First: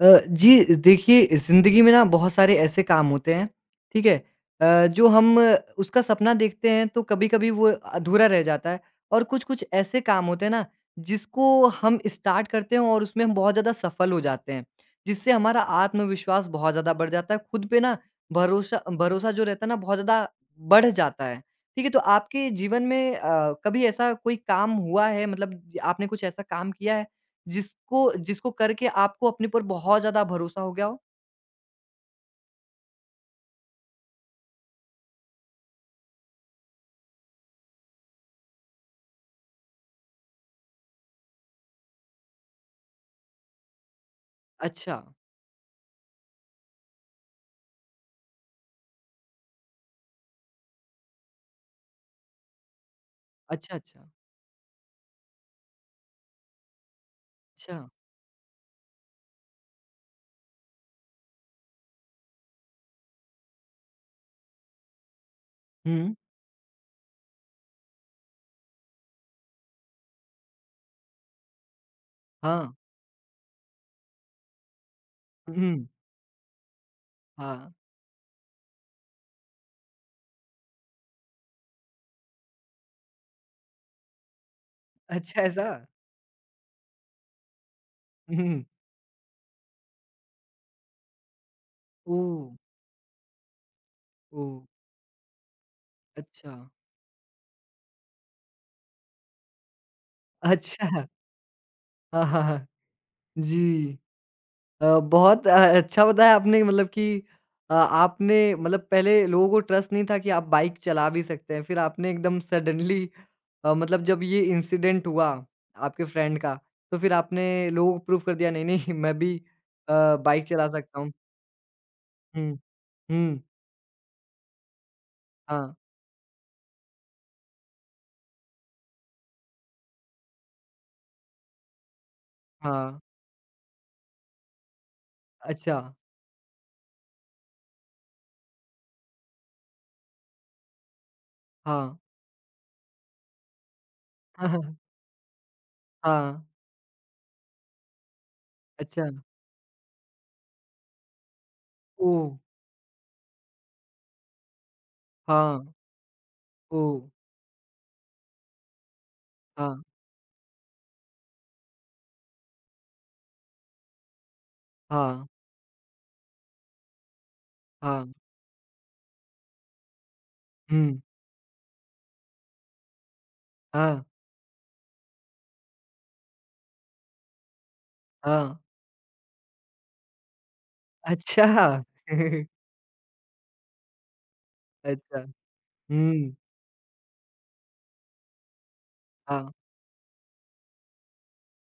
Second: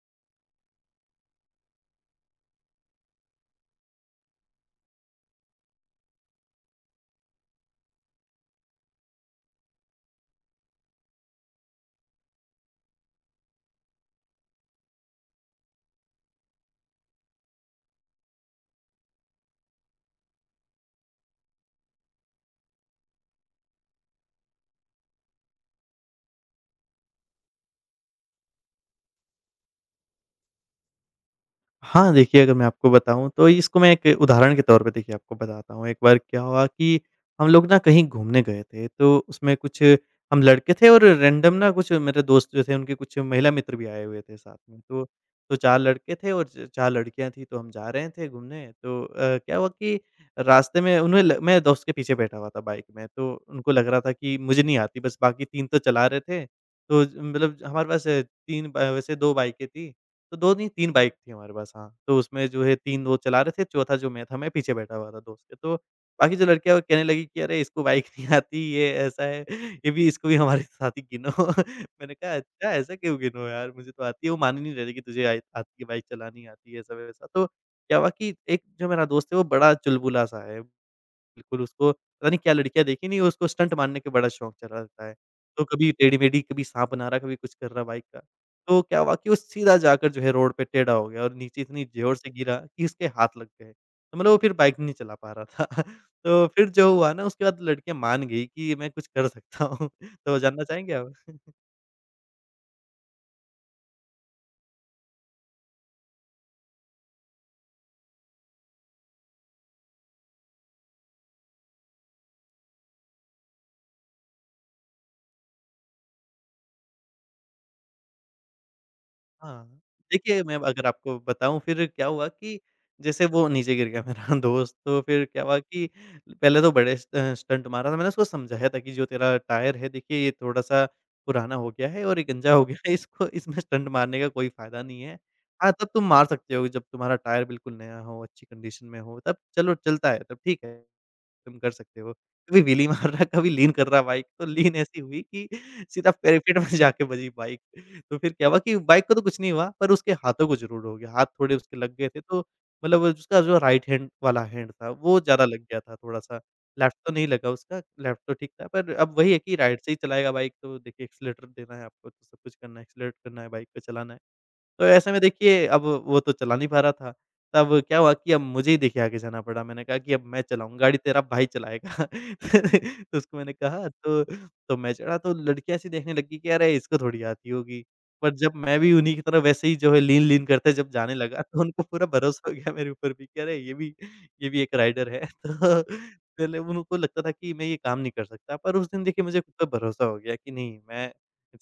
जी देखिए ज़िंदगी में ना बहुत सारे ऐसे काम होते हैं, ठीक है? जो हम उसका सपना देखते हैं तो कभी-कभी वो अधूरा रह जाता है और कुछ-कुछ ऐसे काम होते हैं ना जिसको हम स्टार्ट करते हैं और उसमें हम बहुत ज़्यादा सफल हो जाते हैं, जिससे हमारा आत्मविश्वास बहुत ज़्यादा बढ़ जाता है, खुद पे ना भरोसा भरोसा जो रहता है ना बहुत ज़्यादा बढ़ जाता है, ठीक है? तो आपके जीवन में कभी ऐसा कोई काम हुआ है मतलब आपने कुछ ऐसा काम किया है? जिसको जिसको करके आपको अपने पर बहुत ज़्यादा भरोसा हो गया हो? हाँ, देखिए अगर मैं आपको बताऊँ तो इसको मैं एक उदाहरण के तौर पे देखिए आपको बताता हूँ। एक बार क्या हुआ कि हम लोग ना कहीं घूमने गए थे, तो उसमें कुछ हम लड़के थे और रैंडम ना कुछ मेरे दोस्त जो थे उनके कुछ महिला मित्र भी आए हुए थे साथ में। अच्छा, तो 4 लड़के थे और च 4 लड़कियाँ थीं तो हम जा रहे थे घूमने तो क्या हुआ कि रास्ते में उन्हें ल मैं दोस्त के पीछे बैठा हुआ था बाइक में तो उनको अच्छा, लग रहा अच्छा, था कि मुझे नहीं आती बस बाकी 3 तो चला रहे थे। मतलब अच्छा। हमारे पास 3 ब वैसे 2 बाइकें थीं तो 2 नहीं 3 बाइक थी हमारे पास। हाँ, तो उसमें जो है 3 वो चला रहे थे, चौथा जो मैं था, मैं पीछे बैठा हुआ था दोस्त के। तो हुँ, बाकी जो लड़कियाँ वो कहने लगी कि अरे इसको बाइक नहीं आती, ये ऐसा है, ये भी, इसको भी हमारे साथ ही गिनो। मैंने कहा हाँ, अच्छा ऐसा क्यों गिनो यार, मुझे तो आती है। वो मान ही नहीं रहे थे कि तुझे आई आती हुँ, है, बाइक चलानी आती है, ऐसा-वैसा। तो हाँ। क्या हुआ कि एक जो मेरा दोस्त है वो बड़ा चुलबुला सा है। बिल्कुल, उसको पता नहीं क्या लड़कियाँ देखी नहीं, उसको स्टंट मारने का बड़ा शौक चढ़ा रहता है। अच्छा तो ऐसा? कभी टेढ़ी-मेढ़ी, कभी साँप बना रहा है, कभी कुछ कर रहा है बाइक का। हुँ, तो क्या हुआ कि वो सीधा जाकर जो है रोड पे टेढ़ा हो गया और नीचे इतनी ज़ोर से ओह! गिरा कि उसके हाथ लग गए। तो मतलब वो फिर ओह! बाइक नहीं चला पा रहा था। तो अच्छा, फिर जो हुआ ना उसके बाद लड़कियाँ मान गई कि मैं कुछ कर सकता हूँ। तो जानना चाहेंगे अच्छा। आप? हाँ, हाँ, हाँ। जी। अ, बहुत अ, अच्छा बताया आपने मतलब कि आपने मतलब पहले लोगों को ट्रस्ट नहीं था कि आप बाइक चला भी सकते हैं। फिर आपने एकदम सडनली मतलब जब ये इंसिडेंट हुआ आपके फ्रेंड का, तो फिर आपने लोगों को प्रूव कर दिया नहीं, नहीं मैं भी हाँ, अ, देखिए बाइक मैं चला अगर सकता हूँ। आपको बताऊँ फिर क्या हुआ हुँ, कि जैसे हुँ, वो नीचे गिर गया मेरा दोस्त तो फिर क्या हुआ हाँ, कि पहले तो बड़े स्टंट मारा था। मैंने उसको समझाया था कि जो तेरा टायर है देखिए ये थोड़ा-सा पुराना हो गया है और ये गंजा हो गया है, हाँ, इसको इसमें स्टंट मारने का कोई फ़ायदा नहीं है। हाँ, अच्छा, तब तुम मार सकते हो जब तुम्हारा टायर बिल्कुल नया हो, अच्छी कंडीशन में हो, तब चलो चलता है, तब ठीक है। तुम कर हाँ, सकते हो। कभी व्हीली मार रहा है, कभी लीन कर रहा है बाइक, तो लीन ऐसी हुई कि सीधा हाँ, पेरिफेट में जाके बजी बाइक। तो फिर क्या हुआ कि बाइक अच्छा, को तो कुछ नहीं हुआ, पर उसके हाथों को ज़रूर हो गया। हाथ थोड़े उसके लग गए थे, ओह! तो मतलब वो उसका जो राइट हैंड वाला हैंड था, वो ज़्यादा हाँ, लग गया था थोड़ा-सा। Left oh! तो नहीं लगा उसका, लेफ्ट तो ठीक था, पर अब वही है कि हाँ, राइट से ही चलाएगा बाइक, तो देखिए एक्सेलेरेटर देना है आपको, तो सब कुछ करना है, एक्सेलेरेट करना है, बाइक को चलाना है। तो ऐसे में हाँ, देखिए अब वो तो चला नहीं पा रहा था। तब क्या हाँ, हुआ कि अब मुझे ही देखिए आगे जाना पड़ा। मैंने कहा कि अब मैं चलाऊँ गाड़ी, हुँ, तेरा भाई चलाएगा। तो उसको मैंने कहा, हाँ, तो मैं चढ़ा तो लड़कियाँ ऐसी देखने लगी कि अरे इसको थोड़ी आती होगी। पर जब हाँ, मैं भी उन्हीं की तरह वैसे ही जो है लीन-लीन करते जब जाने लगा अच्छा, तो उनको पूरा भरोसा हो गया मेरे ऊपर भी कि अरे ये भी एक राइडर अच्छा। है। तो हुँ। पहले उनको लगता था कि मैं ये काम नहीं कर सकता। पर उस दिन देखिए मुझे हाँ। खुद पर भरोसा हो गया कि नहीं मैं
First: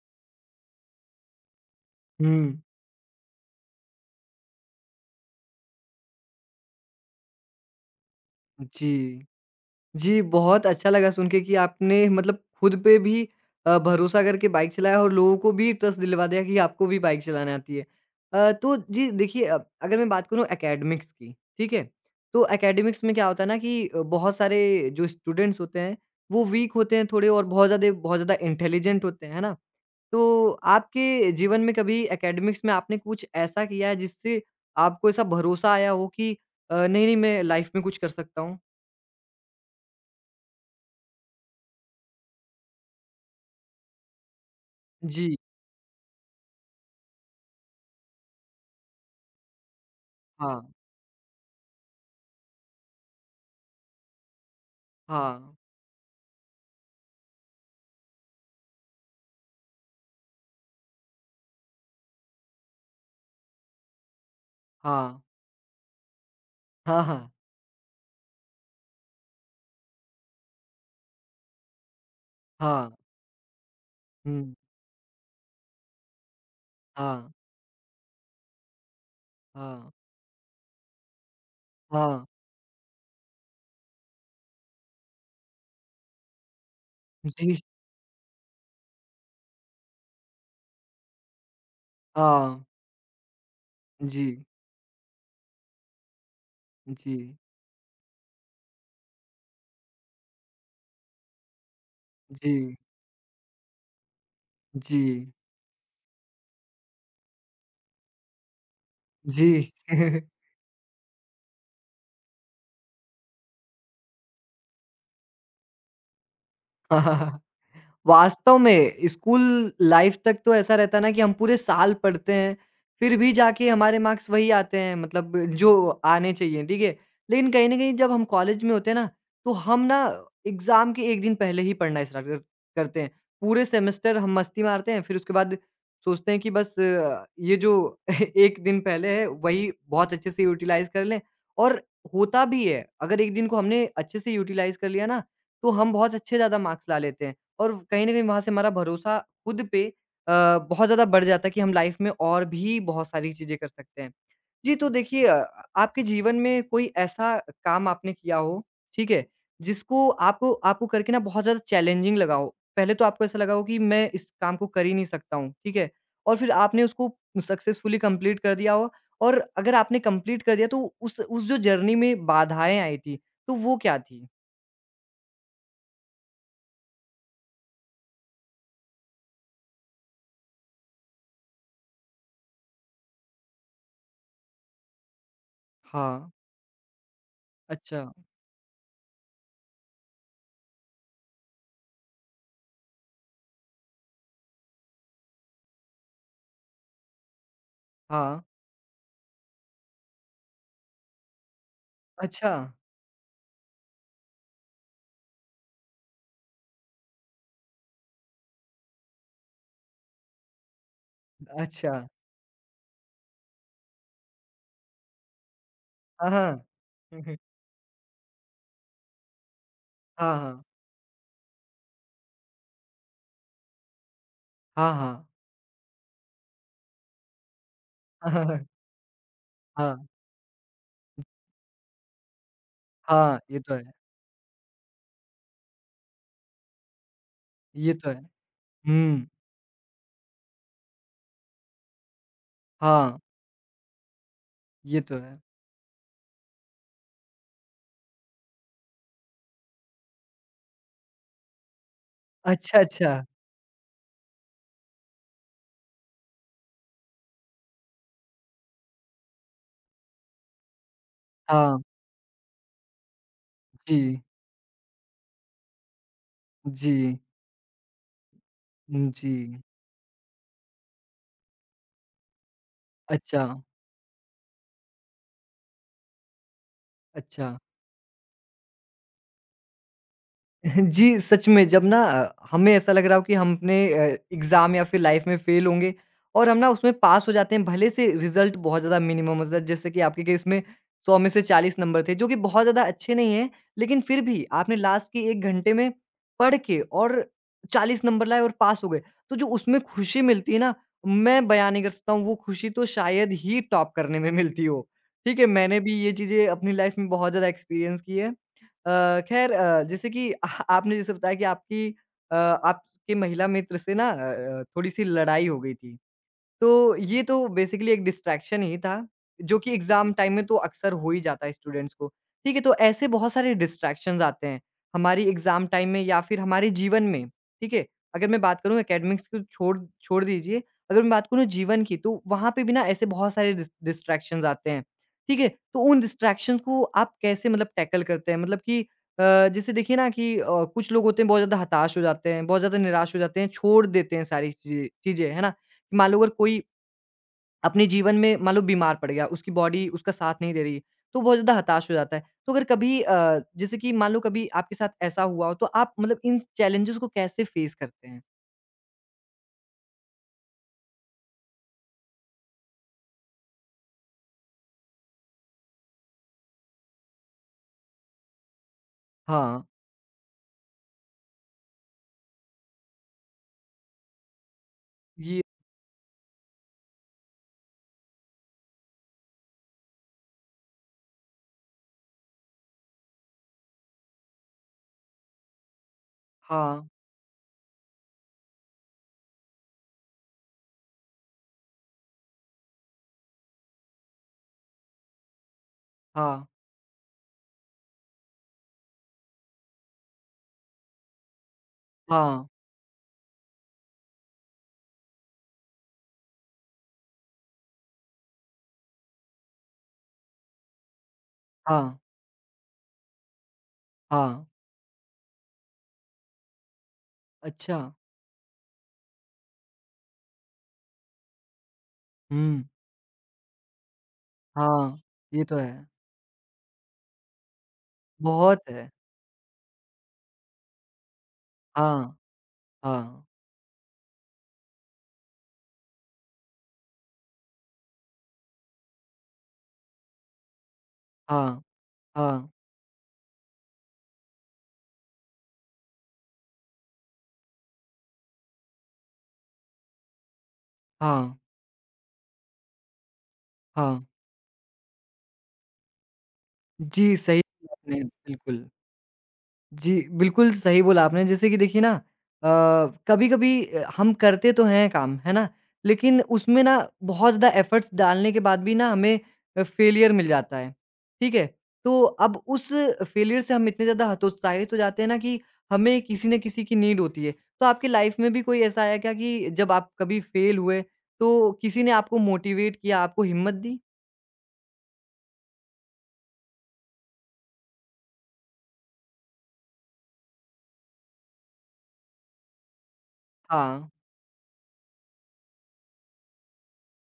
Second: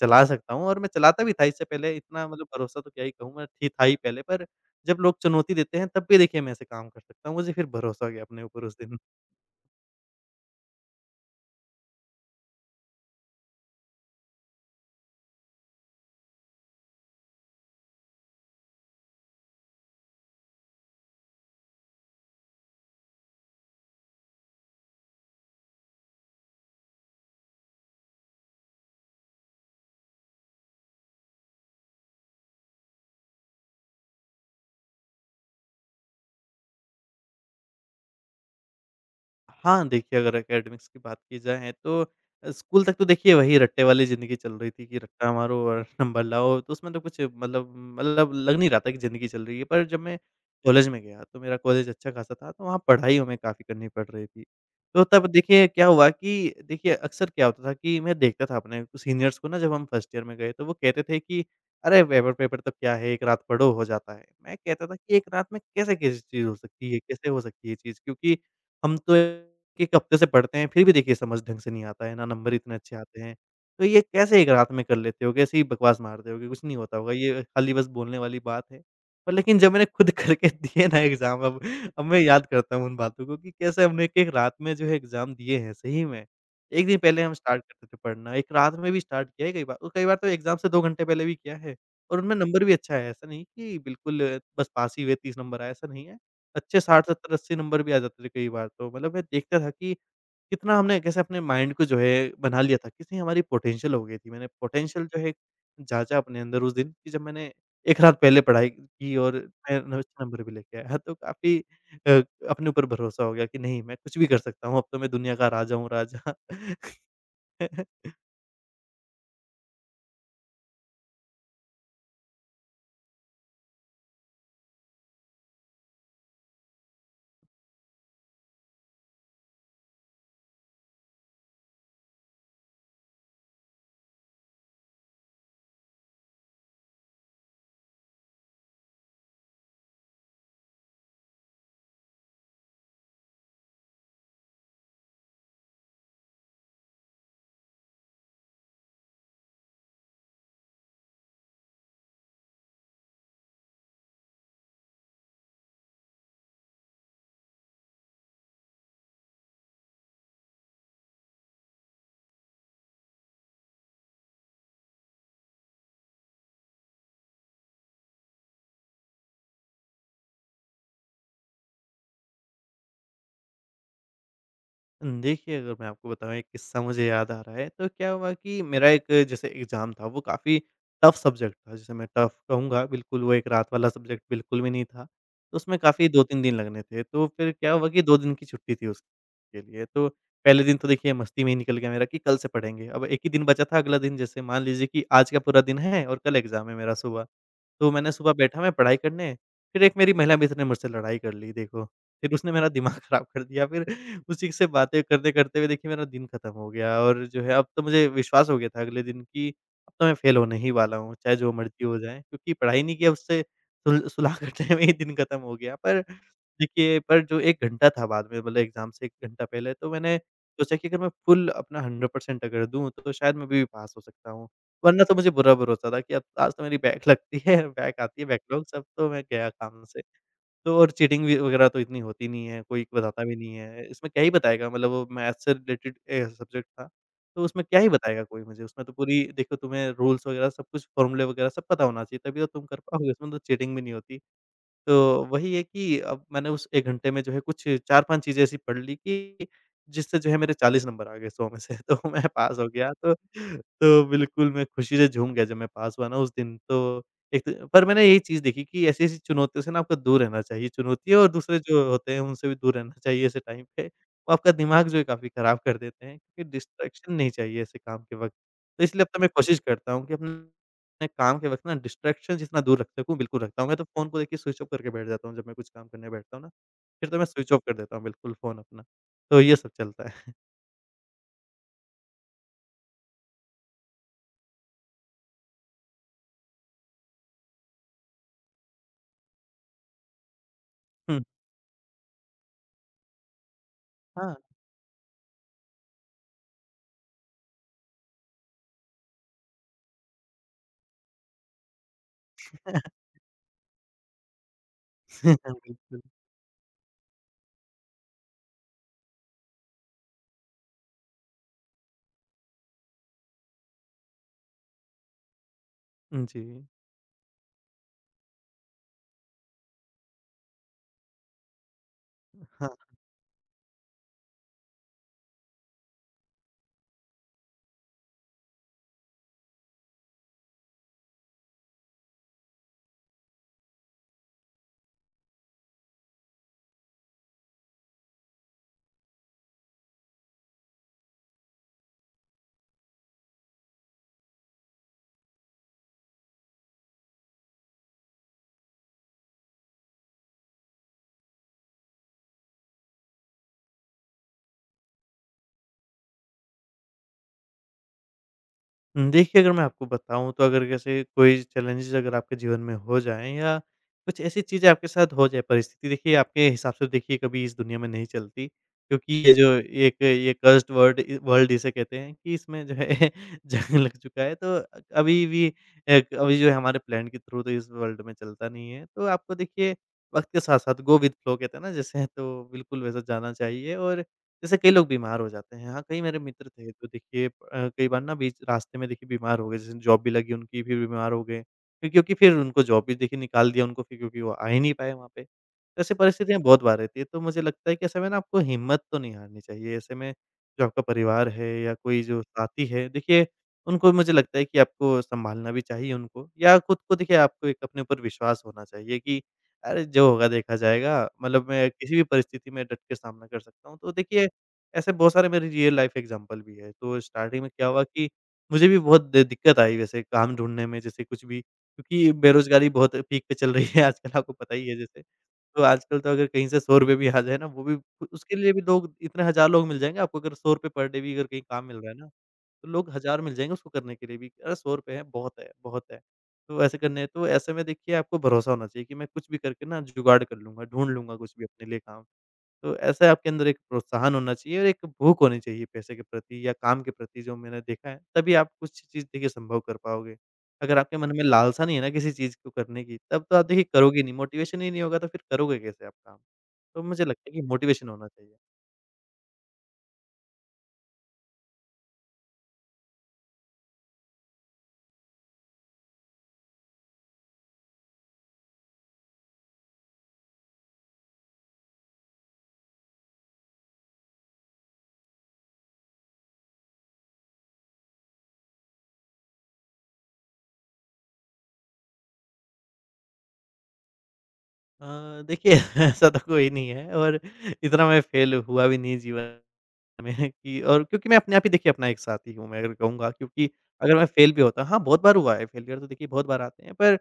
चला सकता हूँ। और मैं चलाता भी था इससे पहले, इतना मतलब हुँ। भरोसा तो क्या ही कहूँ मैं, थी था ही पहले, पर जब लोग चुनौती देते हैं तब भी देखिए मैं ऐसे काम कर सकता हूँ। मुझे फिर भरोसा हो गया अपने ऊपर उस दिन। जी। जी, बहुत अच्छा लगा सुन के कि आपने मतलब खुद पे भी भरोसा करके बाइक चलाया और लोगों को भी ट्रस्ट दिलवा दिया कि आपको भी बाइक चलाना आती है। तो जी देखिए अगर मैं बात करूँ एकेडमिक्स की, ठीक है? तो एकेडमिक्स में क्या होता है ना कि बहुत सारे जो स्टूडेंट्स होते हैं, वो वीक होते हैं थोड़े और बहुत ज़्यादा इंटेलिजेंट होते हैं, है ना? तो आपके जीवन में कभी एकेडमिक्स में आपने कुछ ऐसा किया है जिससे आपको ऐसा भरोसा आया हो कि नहीं, नहीं मैं लाइफ में कुछ कर सकता हूँ? हाँ, देखिए अगर एकेडमिक्स की बात की जाए तो स्कूल तक तो देखिए वही रट्टे वाली ज़िंदगी चल रही थी कि रट्टा जी, मारो और नंबर लाओ, तो उसमें तो कुछ मतलब लग नहीं रहा था कि ज़िंदगी चल रही है। पर जब मैं हाँ, कॉलेज में गया तो मेरा कॉलेज अच्छा खासा था, तो वहाँ पढ़ाई हमें काफ़ी करनी पड़ रही थी। तो तब हाँ, देखिए क्या हुआ कि देखिए अक्सर क्या होता था कि मैं देखता था अपने सीनियर्स को ना, जब हम फर्स्ट ईयर में गए तो वो कहते थे कि अरे! पेपर-पेपर तो क्या है, 1 रात पढ़ो हो जाता है। मैं कहता था कि हाँ, 1 रात में कैसे, कैसी चीज़ हो सकती है, हाँ, कैसे हाँ, हो सकती है ये चीज़? क्योंकि हम तो एक हफ्ते से पढ़ते हैं, फिर भी देखिए समझ ढंग से नहीं आता है, ना नंबर इतने हाँ, अच्छे आते हैं। तो ये कैसे एक हुँ, रात में कर लेते हो? कैसे ही बकवास मारते होगे? कुछ नहीं होता होगा, हाँ, ये खाली बस बोलने वाली बात है। पर लेकिन जब मैंने हाँ, खुद करके दिए ना एग्ज़ाम, अब मैं हाँ, याद करता हूँ उन बातों को कि कैसे हमने एक-एक रात में जो है एग्ज़ाम दिए हैं, सही में। 1 दिन पहले हम जी, स्टार्ट करते थे पढ़ना, एक रात में भी स्टार्ट किया है कई बार और कई बार तो एग्ज़ाम से 2 घंटे पहले भी किया है और उनमें हाँ, नंबर भी अच्छा आया है। ऐसा नहीं कि बिल्कुल जी, बस पास ही हुए, 30 नंबर आए, ऐसा नहीं है। अच्छे 60, 70, जी, 80 नंबर भी आ जाते थे कई बार तो। मतलब मैं देखता था कि कितना हमने, कैसे अपने माइंड को जो है बना जी, लिया था, कितनी हमारी पोटेंशियल हो गई थी। मैंने पोटेंशियल जो जी, है जाँचा अपने अंदर उस दिन कि जब मैंने 1 रात पहले पढ़ाई की और जी। मैं न अच्छे नंबर भी लेके आया। तो काफ़ी अ, अपने ऊपर भरोसा हो गया कि नहीं मैं कुछ भी कर सकता हूँ, अब तो मैं दुनिया का राजा हूँ, राजा। हाँ हाँ हाँ। वास्तव में स्कूल लाइफ तक तो ऐसा रहता है ना कि हम पूरे साल पढ़ते हैं, फिर भी जाके हमारे मार्क्स वही आते हैं मतलब जो आने चाहिए, ठीक है? लेकिन कहीं न कहीं जब हम कॉलेज में होते हैं ना, तो हम ना एग्ज़ाम के 1 दिन पहले ही पढ़ना स्टार्ट कर करते हैं। पूरे सेमेस्टर हम मस्ती मारते हैं, फिर उसके बाद सोचते हैं कि बस ये जो 1 दिन पहले है, वही बहुत अच्छे से यूटिलाइज़ कर लें और होता भी है। अगर 1 दिन को हमने अच्छे से यूटिलाइज़ कर लिया ना, तो हम बहुत अच्छे ज़्यादा मार्क्स ला लेते हैं और कहीं न कहीं वहाँ से हमारा भरोसा खुद पे अ, बहुत ज़्यादा बढ़ जाता है कि हम लाइफ़ में और भी बहुत सारी चीज़ें कर सकते हैं। जी, तो देखिए आपके जीवन में कोई ऐसा काम आपने किया हो, ठीक है? जिसको आपको आपको करके ना बहुत ज़्यादा चैलेंजिंग लगा हो। पहले तो आपको ऐसा लगा हो कि मैं इस काम को कर ही नहीं सकता हूँ, ठीक है? और फिर आपने उसको सक्सेसफुली कंप्लीट कर दिया हो और अगर आपने कंप्लीट कर दिया तो उस जो जर्नी में बाधाएँ आई थी, तो वो क्या थी? देखिए, अगर मैं आपको बताऊँ, एक किस्सा मुझे याद आ रहा है, तो क्या हुआ कि मेरा एक जैसे एग्ज़ाम था, वो काफ़ी टफ़ सब्जेक्ट था, जिसे मैं टफ़ कहूँगा, बिल्कुल वो एक रात वाला सब्जेक्ट बिल्कुल भी नहीं था। तो उसमें काफ़ी हाँ। 2,3 दिन लगने थे, तो फिर क्या हुआ कि अच्छा, 2 दिन की छुट्टी थी उसके लिए। तो पहले दिन तो देखिए मस्ती में ही निकल गया मेरा कि कल से पढ़ेंगे, अब 1 ही दिन बचा था, अगला दिन जैसे मान लीजिए कि आज का पूरा दिन है और कल एग्ज़ाम है मेरा सुबह। तो मैंने सुबह हाँ, बैठा मैं पढ़ाई करने, फिर एक मेरी महिला मित्र ने मुझसे लड़ाई कर ली देखो। फिर अच्छा, उसने मेरा दिमाग खराब कर दिया, फिर उसी से बातें करते-करते हुए देखिए मेरा दिन खत्म हो गया और जो है अब तो मुझे विश्वास हो गया था अगले दिन कि अब तो मैं फेल होने ही वाला हूँ, चाहे जो मर्ज़ी अच्छा, हो जाए, क्योंकि पढ़ाई नहीं किया, उससे सुलह करने में ही दिन खत्म हो गया। पर हाँ, हाँ। देखिए पर जो 1 घंटा था बाद में मतलब एग्ज़ाम से 1 घंटा पहले, तो मैंने हाँ, हाँ, सोचा कि अगर मैं फुल अपना 100% अगर दूँ तो शायद मैं भी पास हो सकता हूँ। हाँ, वरना तो हाँ, मुझे बुरा भरोसा था कि अब आज तो मेरी बैक लगती है, बैक आती है, हाँ, बैकलॉग, सब तो मैं गया काम हाँ, से। तो और चीटिंग भी वगैरह तो इतनी होती नहीं है, कोई बताता भी हाँ, नहीं ये तो है। है, इसमें क्या ही बताएगा, मतलब वो मैथ्स से रिलेटेड सब्जेक्ट था, तो उसमें क्या ही ये तो है। बताएगा कोई मुझे। उसमें तो पूरी हुँ, देखो तुम्हें रूल्स वगैरह सब कुछ फ़ॉर्मूले वगैरह सब पता होना चाहिए, तभी तो तुम कर पाओगे, हाँ, उसमें तो चीटिंग भी नहीं होती। ये तो तो है। वही है कि अब मैंने उस 1 घंटे में जो है कुछ 4,5 चीज़ें ऐसी पढ़ ली कि जिससे जो है मेरे 40 नंबर आ गए 100 में से। तो मैं पास हो अच्छा, गया अच्छा, तो तो बिल्कुल मैं खुशी से झूम गया जब मैं पास हुआ ना उस दिन तो। एक तो पर मैंने यही चीज़ देखी कि ऐसी-ऐसी चुनौतियों से ना आपको दूर रहना चाहिए, चुनौतियों और दूसरे हाँ, जो होते हैं उनसे भी दूर रहना चाहिए ऐसे टाइम पे। जी, वो आपका दिमाग जो है काफ़ी खराब कर देते हैं क्योंकि डिस्ट्रैक्शन जी, नहीं चाहिए ऐसे काम के वक़्त। तो इसलिए अब हुँ, तो मैं कोशिश जी, करता हूँ कि अपने मैं काम के वक़्त ना डिस्ट्रैक्शन जितना दूर रख सकूँ बिल्कुल अच्छा, रखता हूँ। मैं तो फ़ोन को देखिए स्विच ऑफ करके बैठ जाता हूँ, जब मैं कुछ काम करने बैठता हूँ ना, फिर तो मैं स्विच अच्छा। ऑफ कर देता हूँ बिल्कुल फ़ोन अपना। तो ये सब चलता है। जी, सच में जब ना हमें ऐसा लग रहा हो कि हम अपने एग्ज़ाम या फिर लाइफ़ में फेल होंगे और हम ना उसमें पास हो जाते हैं भले से रिज़ल्ट बहुत ज़्यादा मिनिमम होता है जैसे कि आपके केस में 100 हुँ, में से 40 नंबर थे जो कि बहुत ज़्यादा अच्छे नहीं हैं, लेकिन फिर हाँ। भी आपने लास्ट के 1 घंटे में पढ़ के और 40 नंबर लाए और पास हो गए। तो जो उसमें खुशी मिलती है ना, मैं बयान नहीं कर सकता हूँ वो खुशी तो शायद ही टॉप करने में मिलती हो। ठीक है, मैंने भी बिल्कुल। ये चीज़ें अपनी लाइफ़ में बहुत ज़्यादा एक्सपीरियंस की है। ख़ैर, जैसे कि आपने जैसे बताया कि आपकी आपके महिला मित्र से ना थोड़ी-सी लड़ाई हो गई थी। जी, तो ये तो बेसिकली एक डिस्ट्रैक्शन ही था, जो कि एग्ज़ाम टाइम में तो अक्सर हो ही जाता है स्टूडेंट्स को। ठीक है, तो हाँ। ऐसे बहुत सारे डिस्ट्रैक्शंस आते हैं, हमारी एग्ज़ाम टाइम में या फिर हमारे जीवन में, ठीक है? अगर मैं बात करूँ एकेडमिक्स को छोड़ छोड़ दीजिए, अगर मैं बात करूँ जीवन की तो वहाँ पे भी ना ऐसे बहुत सारे डिस्ट्रैक्शंस आते हैं, ठीक है? तो उन डिस्ट्रैक्शंस को आप कैसे मतलब टैकल करते हैं? मतलब कि जैसे देखिए ना कि कुछ लोग होते हैं बहुत ज़्यादा हताश हो जाते हैं, बहुत ज़्यादा निराश हो जाते हैं, छोड़ देते हैं सारी चीज़ें चीज़ें, है ना? मान लो अगर कोई अपने जीवन में मान लो बीमार पड़ गया, उसकी बॉडी उसका साथ नहीं दे रही है, तो बहुत ज़्यादा हताश हो जाता है। तो अगर कभी जैसे कि मान लो कभी आपके साथ ऐसा हुआ हो, तो आप मतलब इन चैलेंजेज़ को कैसे फेस करते हैं? हुँ, देखिए अगर मैं आपको बताऊँ तो अगर जैसे कोई चैलेंजेज़ अगर आपके जीवन में हो जाएँ या कुछ ऐसी चीज़ें आपके साथ हो जाए, परिस्थिति देखिए आपके हिसाब से देखिए कभी इस दुनिया में नहीं चलती। क्योंकि ये जो हाँ, एक ये कर्स्ड वर्ड इ वर्ल्ड इसे कहते हैं कि इसमें जो है जंग लग चुका है तो अभी ये भी एक अभी जो है हमारे प्लान के थ्रू तो इस वर्ल्ड में चलता नहीं है। तो आपको देखिए वक़्त के साथ-साथ गो विद फ्लो कहते हैं ना जैसे, तो बिल्कुल वैसा जाना चाहिए। और जैसे कई लोग बीमार हो जाते हैं, हाँ, कई मेरे मित्र थे हाँ, तो देखिए कई बार ना बीच रास्ते में देखिए बीमार हो गए, जैसे जॉब भी लगी उनकी फिर बीमार हो गए। फिर क्योंकि फिर उनको जॉब भी देखिए निकाल दिया उनको, फिर क्योंकि वो आ ही नहीं पाए वहाँ पे। तो ऐसी परिस्थितियाँ हाँ, बहुत बार रहती है, तो मुझे लगता है कि ऐसे में ना आपको हिम्मत तो नहीं हारनी चाहिए। ऐसे में जो आपका परिवार है या कोई जो हाँ, साथी है, देखिए उनको मुझे लगता है कि आपको सँभालना भी चाहिए उनको, या खुद को देखिए आपको एक अपने ऊपर विश्वास होना चाहिए कि अरे, जो होगा देखा जाएगा, मतलब मैं किसी हाँ, भी परिस्थिति में डट के सामना कर सकता हूँ। तो देखिए, हाँ। ऐसे बहुत सारे मेरी रियल लाइफ एग्ज़ाम्पल भी है। तो स्टार्टिंग में क्या अच्छा। हुआ कि मुझे भी बहुत द दिक्कत आई वैसे काम ढूँढने में, जैसे कुछ भी, क्योंकि हुँ, बेरोज़गारी बहुत पीक पे चल रही है आजकल, आपको पता ही है हाँ, जैसे। ये तो तो है। आजकल तो अगर कहीं से ₹100 भी आ जाए ना, वो भी उ उसके लिए भी बहुत है। लोग इतने हज़ार लोग मिल जाएँगे आपको। अगर ₹100 पर डे भी अगर कहीं काम मिल रहा है ना, हाँ, तो लोग हज़ार हाँ, मिल जाएँगे उसको करने के लिए भी। अरे, ₹100 है, बहुत है, बहुत है। तो ऐसे करने, तो ऐसे में देखिए आपको भरोसा होना चाहिए कि मैं कुछ भी करके ना जुगाड़ कर लूँगा, ढूँढ लूँगा कुछ भी हाँ, अपने लिए काम। हाँ, तो ऐसे आपके अंदर एक प्रोत्साहन होना चाहिए और एक भूख होनी चाहिए पैसे के प्रति या काम के प्रति, जो मैंने देखा है, तभी आप कुछ चीज़ देखिए संभव कर पाओगे। अगर आपके मन में हाँ, लालसा नहीं है ना किसी चीज़ को करने की, तब तो आप देखिए करोगे हाँ। नहीं, मोटिवेशन ही नहीं होगा तो फिर करोगे कैसे आप काम? तो मुझे जी, लगता सही है कि मोटिवेशन आपने होना चाहिए। बिल्कुल। जी, बिल्कुल सही बोला आपने। जैसे कि देखिए ना अ, कभी-कभी हम करते तो हैं काम, है ना? लेकिन उसमें ना बहुत ज़्यादा एफ़र्ट्स डालने के बाद भी ना हमें फ़ेलियर मिल जाता है, ठीक है? तो अब उस फ़ेलियर से हम इतने ज़्यादा हतोत्साहित हो जाते हैं ना कि हमें किसी न किसी की नीड होती है। तो आपकी लाइफ़ में भी कोई ऐसा आया क्या कि जब आप कभी फ़ेल हुए, तो किसी ने आपको मोटिवेट किया, आपको हिम्मत दी? देखिए ऐसा तो कोई नहीं है। और इतना मैं फेल हुआ भी नहीं जीवन में है कि, और क्योंकि मैं अपने आप ही देखिए अपना एक साथी हूँ मैं अगर कहूँगा, क्योंकि हाँ, अगर मैं फ़ेल भी होता, हाँ, बहुत बार हुआ है फ़ेलियर तो, देखिए बहुत बार आते हैं, पर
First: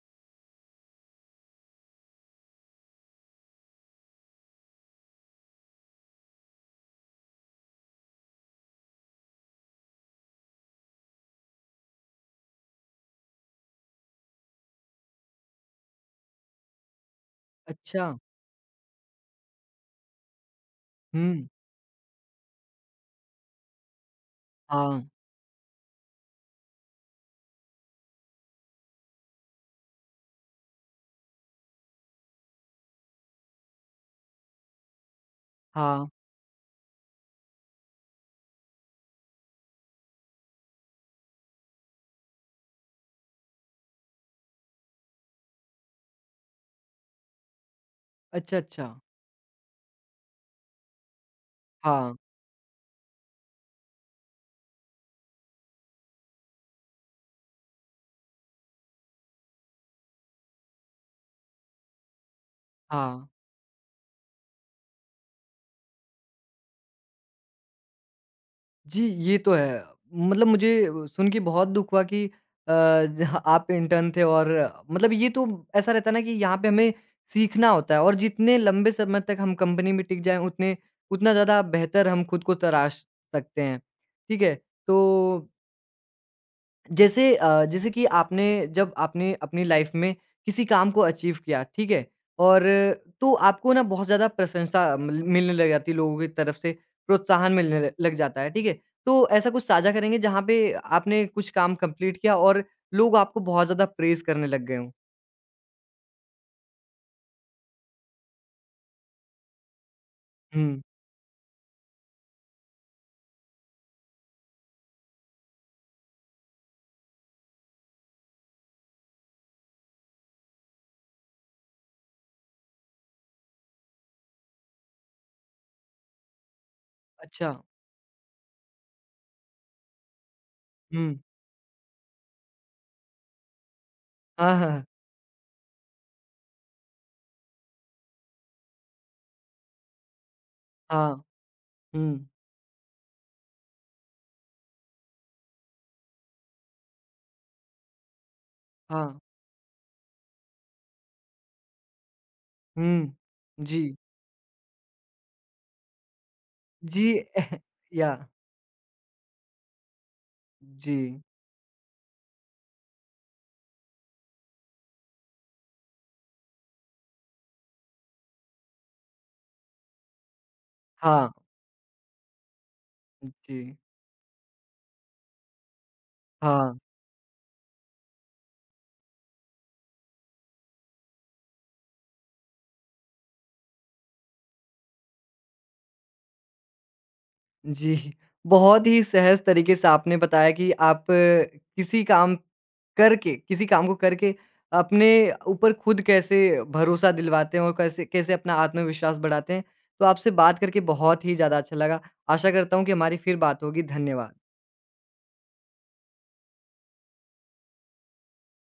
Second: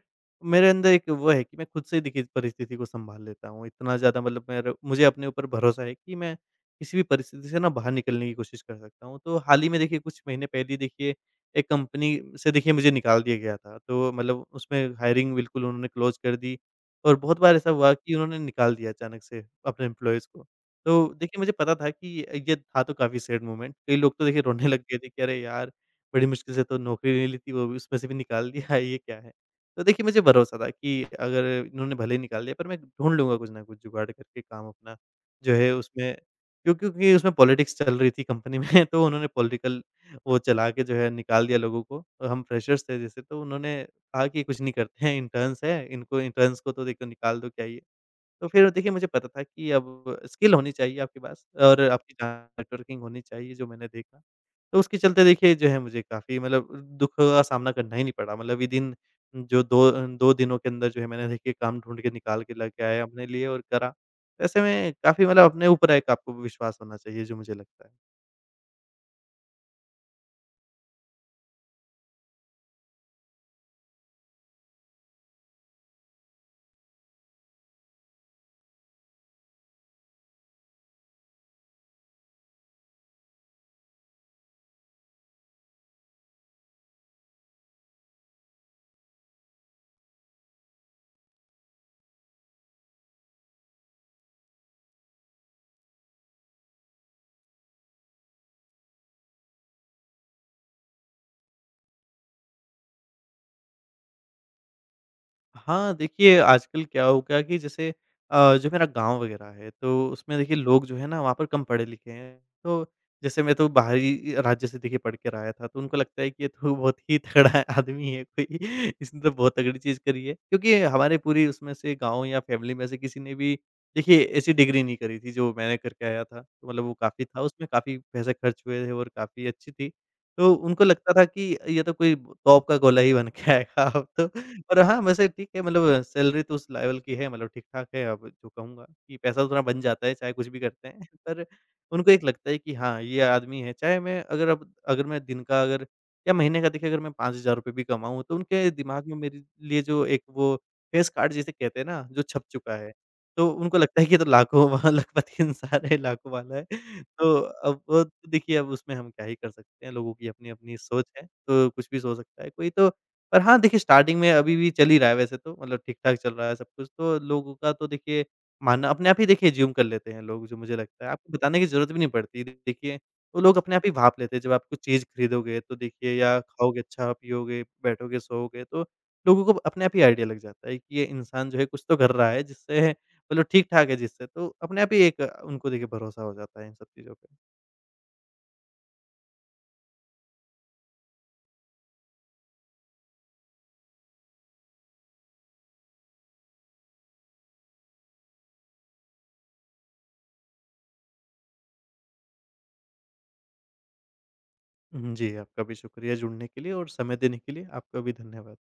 मेरे अंदर एक वो है कि मैं खुद से ही देखिए परिस्थिति को सँभाल लेता हूँ। इतना ज़्यादा मतलब मेरे मुझे अपने ऊपर भरोसा है कि मैं किसी भी परिस्थिति से ना बाहर निकलने की कोशिश कर सकता हूँ। तो हाल ही में देखिए कुछ महीने पहले ही देखिए एक कंपनी से देखिए मुझे निकाल दिया गया था। तो मतलब उसमें हायरिंग बिल्कुल उन्होंने क्लोज़ कर दी, और बहुत बार ऐसा हुआ अच्छा। कि उन्होंने निकाल दिया अचानक से अपने एम्प्लॉइज़ को। तो देखिए, हुँ, मुझे पता था कि ये था तो काफ़ी सैड मोमेंट। कई लोग तो देखिए रोने लग गए हाँ, थे कि अरे यार! बड़ी मुश्किल से तो नौकरी ले ली थी, वो भी उसमें से भी निकाल दिया, ये क्या है? तो देखिए मुझे भरोसा था कि अगर इन्होंने भले ही निकाल दिया, पर मैं ढूँढ लूँगा कुछ ना कुछ जुगाड़ करके काम अपना, जो है हाँ। उसमें। क्योंकि उसमें पॉलिटिक्स चल रही थी कंपनी में तो उन्होंने पॉलिटिकल वो चला के जो है निकाल दिया लोगों को, और हम फ्रेशर्स थे जैसे, तो उन्होंने कहा कि कुछ नहीं करते हैं, इंटर्न्स हैं, इनको इंटर्न्स को तो देखो निकाल दो क्या ये। तो अच्छा, फिर देखिए अच्छा। मुझे पता था कि अब स्किल होनी चाहिए आपके पास और हाँ, आपकी नेटवर्किंग होनी चाहिए, जो मैंने देखा। तो उसके चलते देखिए जो है मुझे काफ़ी मतलब दुख का सामना करना ही नहीं पड़ा। मतलब विदिन जो 2 दिनों के अंदर जो है मैंने देखिए काम ढूँढ के निकाल के लेके आया अपने हाँ। लिए, और करा। ऐसे में काफ़ी मतलब अपने ऊपर एक आपको विश्वास होना चाहिए, जो मुझे लगता है। जी, ये तो है। मतलब मुझे सुन के बहुत दुःख हुआ कि जहाँ आप इंटर्न थे और मतलब ये तो ऐसा रहता है ना कि यहाँ पे हमें सीखना होता है और जितने लंबे समय तक हम कंपनी में टिक जाएँ उतने उतना ज़्यादा बेहतर हम खुद को तराश सकते हैं। ठीक है? तो जैसे जैसे कि आपने जब आपने अपनी लाइफ में किसी काम को अचीव किया, ठीक है? और तो आपको ना बहुत ज़्यादा प्रशंसा मिलने लग जाती है लोगों की तरफ से, प्रोत्साहन मिलने ल लग जाता है, ठीक है? तो ऐसा कुछ साझा करेंगे जहाँ पे आपने कुछ काम कंप्लीट किया और लोग आपको बहुत ज़्यादा प्रेज़ करने लग गए हों? हाँ, देखिए आजकल क्या हो गया कि जैसे जो मेरा गाँव वग़ैरह है, तो उसमें देखिए हुँ, लोग जो है ना वहाँ पर कम पढ़े-लिखे हैं। तो जैसे मैं तो बाहरी राज्य से देखिए पढ़ कर आया था, तो उनको लगता है कि ये तो बहुत ही तगड़ा आदमी है कोई, इसने तो बहुत तगड़ी चीज़ करी है। क्योंकि हमारे पूरी उसमें से गाँव या फैमिली में से किसी ने भी देखिए ऐसी डिग्री नहीं करी थी जो मैंने करके आया था। तो मतलब वो काफ़ी था, अच्छा। उसमें काफ़ी पैसे खर्च हुए थे और काफ़ी अच्छी थी। तो उनको हुँ। लगता था कि ये तो कोई तोप का गोला ही बन के आएगा अब तो। हाँ, और हाँ, हाँ, वैसे ठीक है, मतलब सैलरी तो उस लेवल की है, मतलब ठीक-ठाक है अब, जो कहूँगा कि पैसा तो थोड़ा बन जाता है चाहे कुछ भी करते हैं। हाँ। पर उनको एक हुँ, लगता है कि हाँ, ये आदमी है, चाहे मैं अगर अब अगर मैं दिन का अगर या महीने का देखिए अगर मैं ₹5,000 भी कमाऊँ, तो उनके दिमाग में हाँ। मेरे लिए जो एक वो फेस कार्ड जिसे कहते हैं ना, जो छप चुका है। हुँ। तो उनको जी। लगता है कि ये तो लाखों व लखपति इंसान है, लाखों वाला है। जी, तो अब वो या तो देखिए अब उसमें हम क्या ही कर सकते हैं, लोगों की अपनी-अपनी जी। सोच है, तो कुछ भी सोच सकता है कोई तो। पर हाँ, देखिए स्टार्टिंग में अभी भी चल ही रहा है वैसे तो, मतलब ठीक-ठाक चल रहा है सब कुछ, तो लोगों का तो देखिए मानना अपने आप ही देखिए अज़्यूम कर लेते हैं लोग, जो मुझे लगता है। हाँ, आपको बताने की ज़रूरत भी नहीं पड़ती, देखिए वो लोग जी, अपने आप ही भाँप लेते हैं। जब आप कुछ चीज़ खरीदोगे तो देखिए या हाँ। खाओगे, अच्छा पियोगे, बैठोगे, सोओगे, तो लोगों को अपने आप ही आइडिया लग जाता है कि ये इंसान जो है कुछ तो कर रहा है, जिससे मतलब ठीक-ठाक है जिससे, तो अपने आप ही एक उनको देखिए भरोसा हो जाता है इन सब चीज़ों पे। जी, बहुत ही सहज तरीके से आपने बताया कि आप किसी काम करके किसी काम को करके अपने ऊपर खुद कैसे भरोसा दिलवाते हैं और कैसे कैसे अपना आत्मविश्वास बढ़ाते हैं। तो आपसे बात करके बहुत ही ज़्यादा अच्छा लगा। आशा करता हूँ कि हमारी फिर बात होगी। धन्यवाद। हुँ, जी, आपका भी शुक्रिया जुड़ने के लिए और समय देने के लिए, आपका भी धन्यवाद।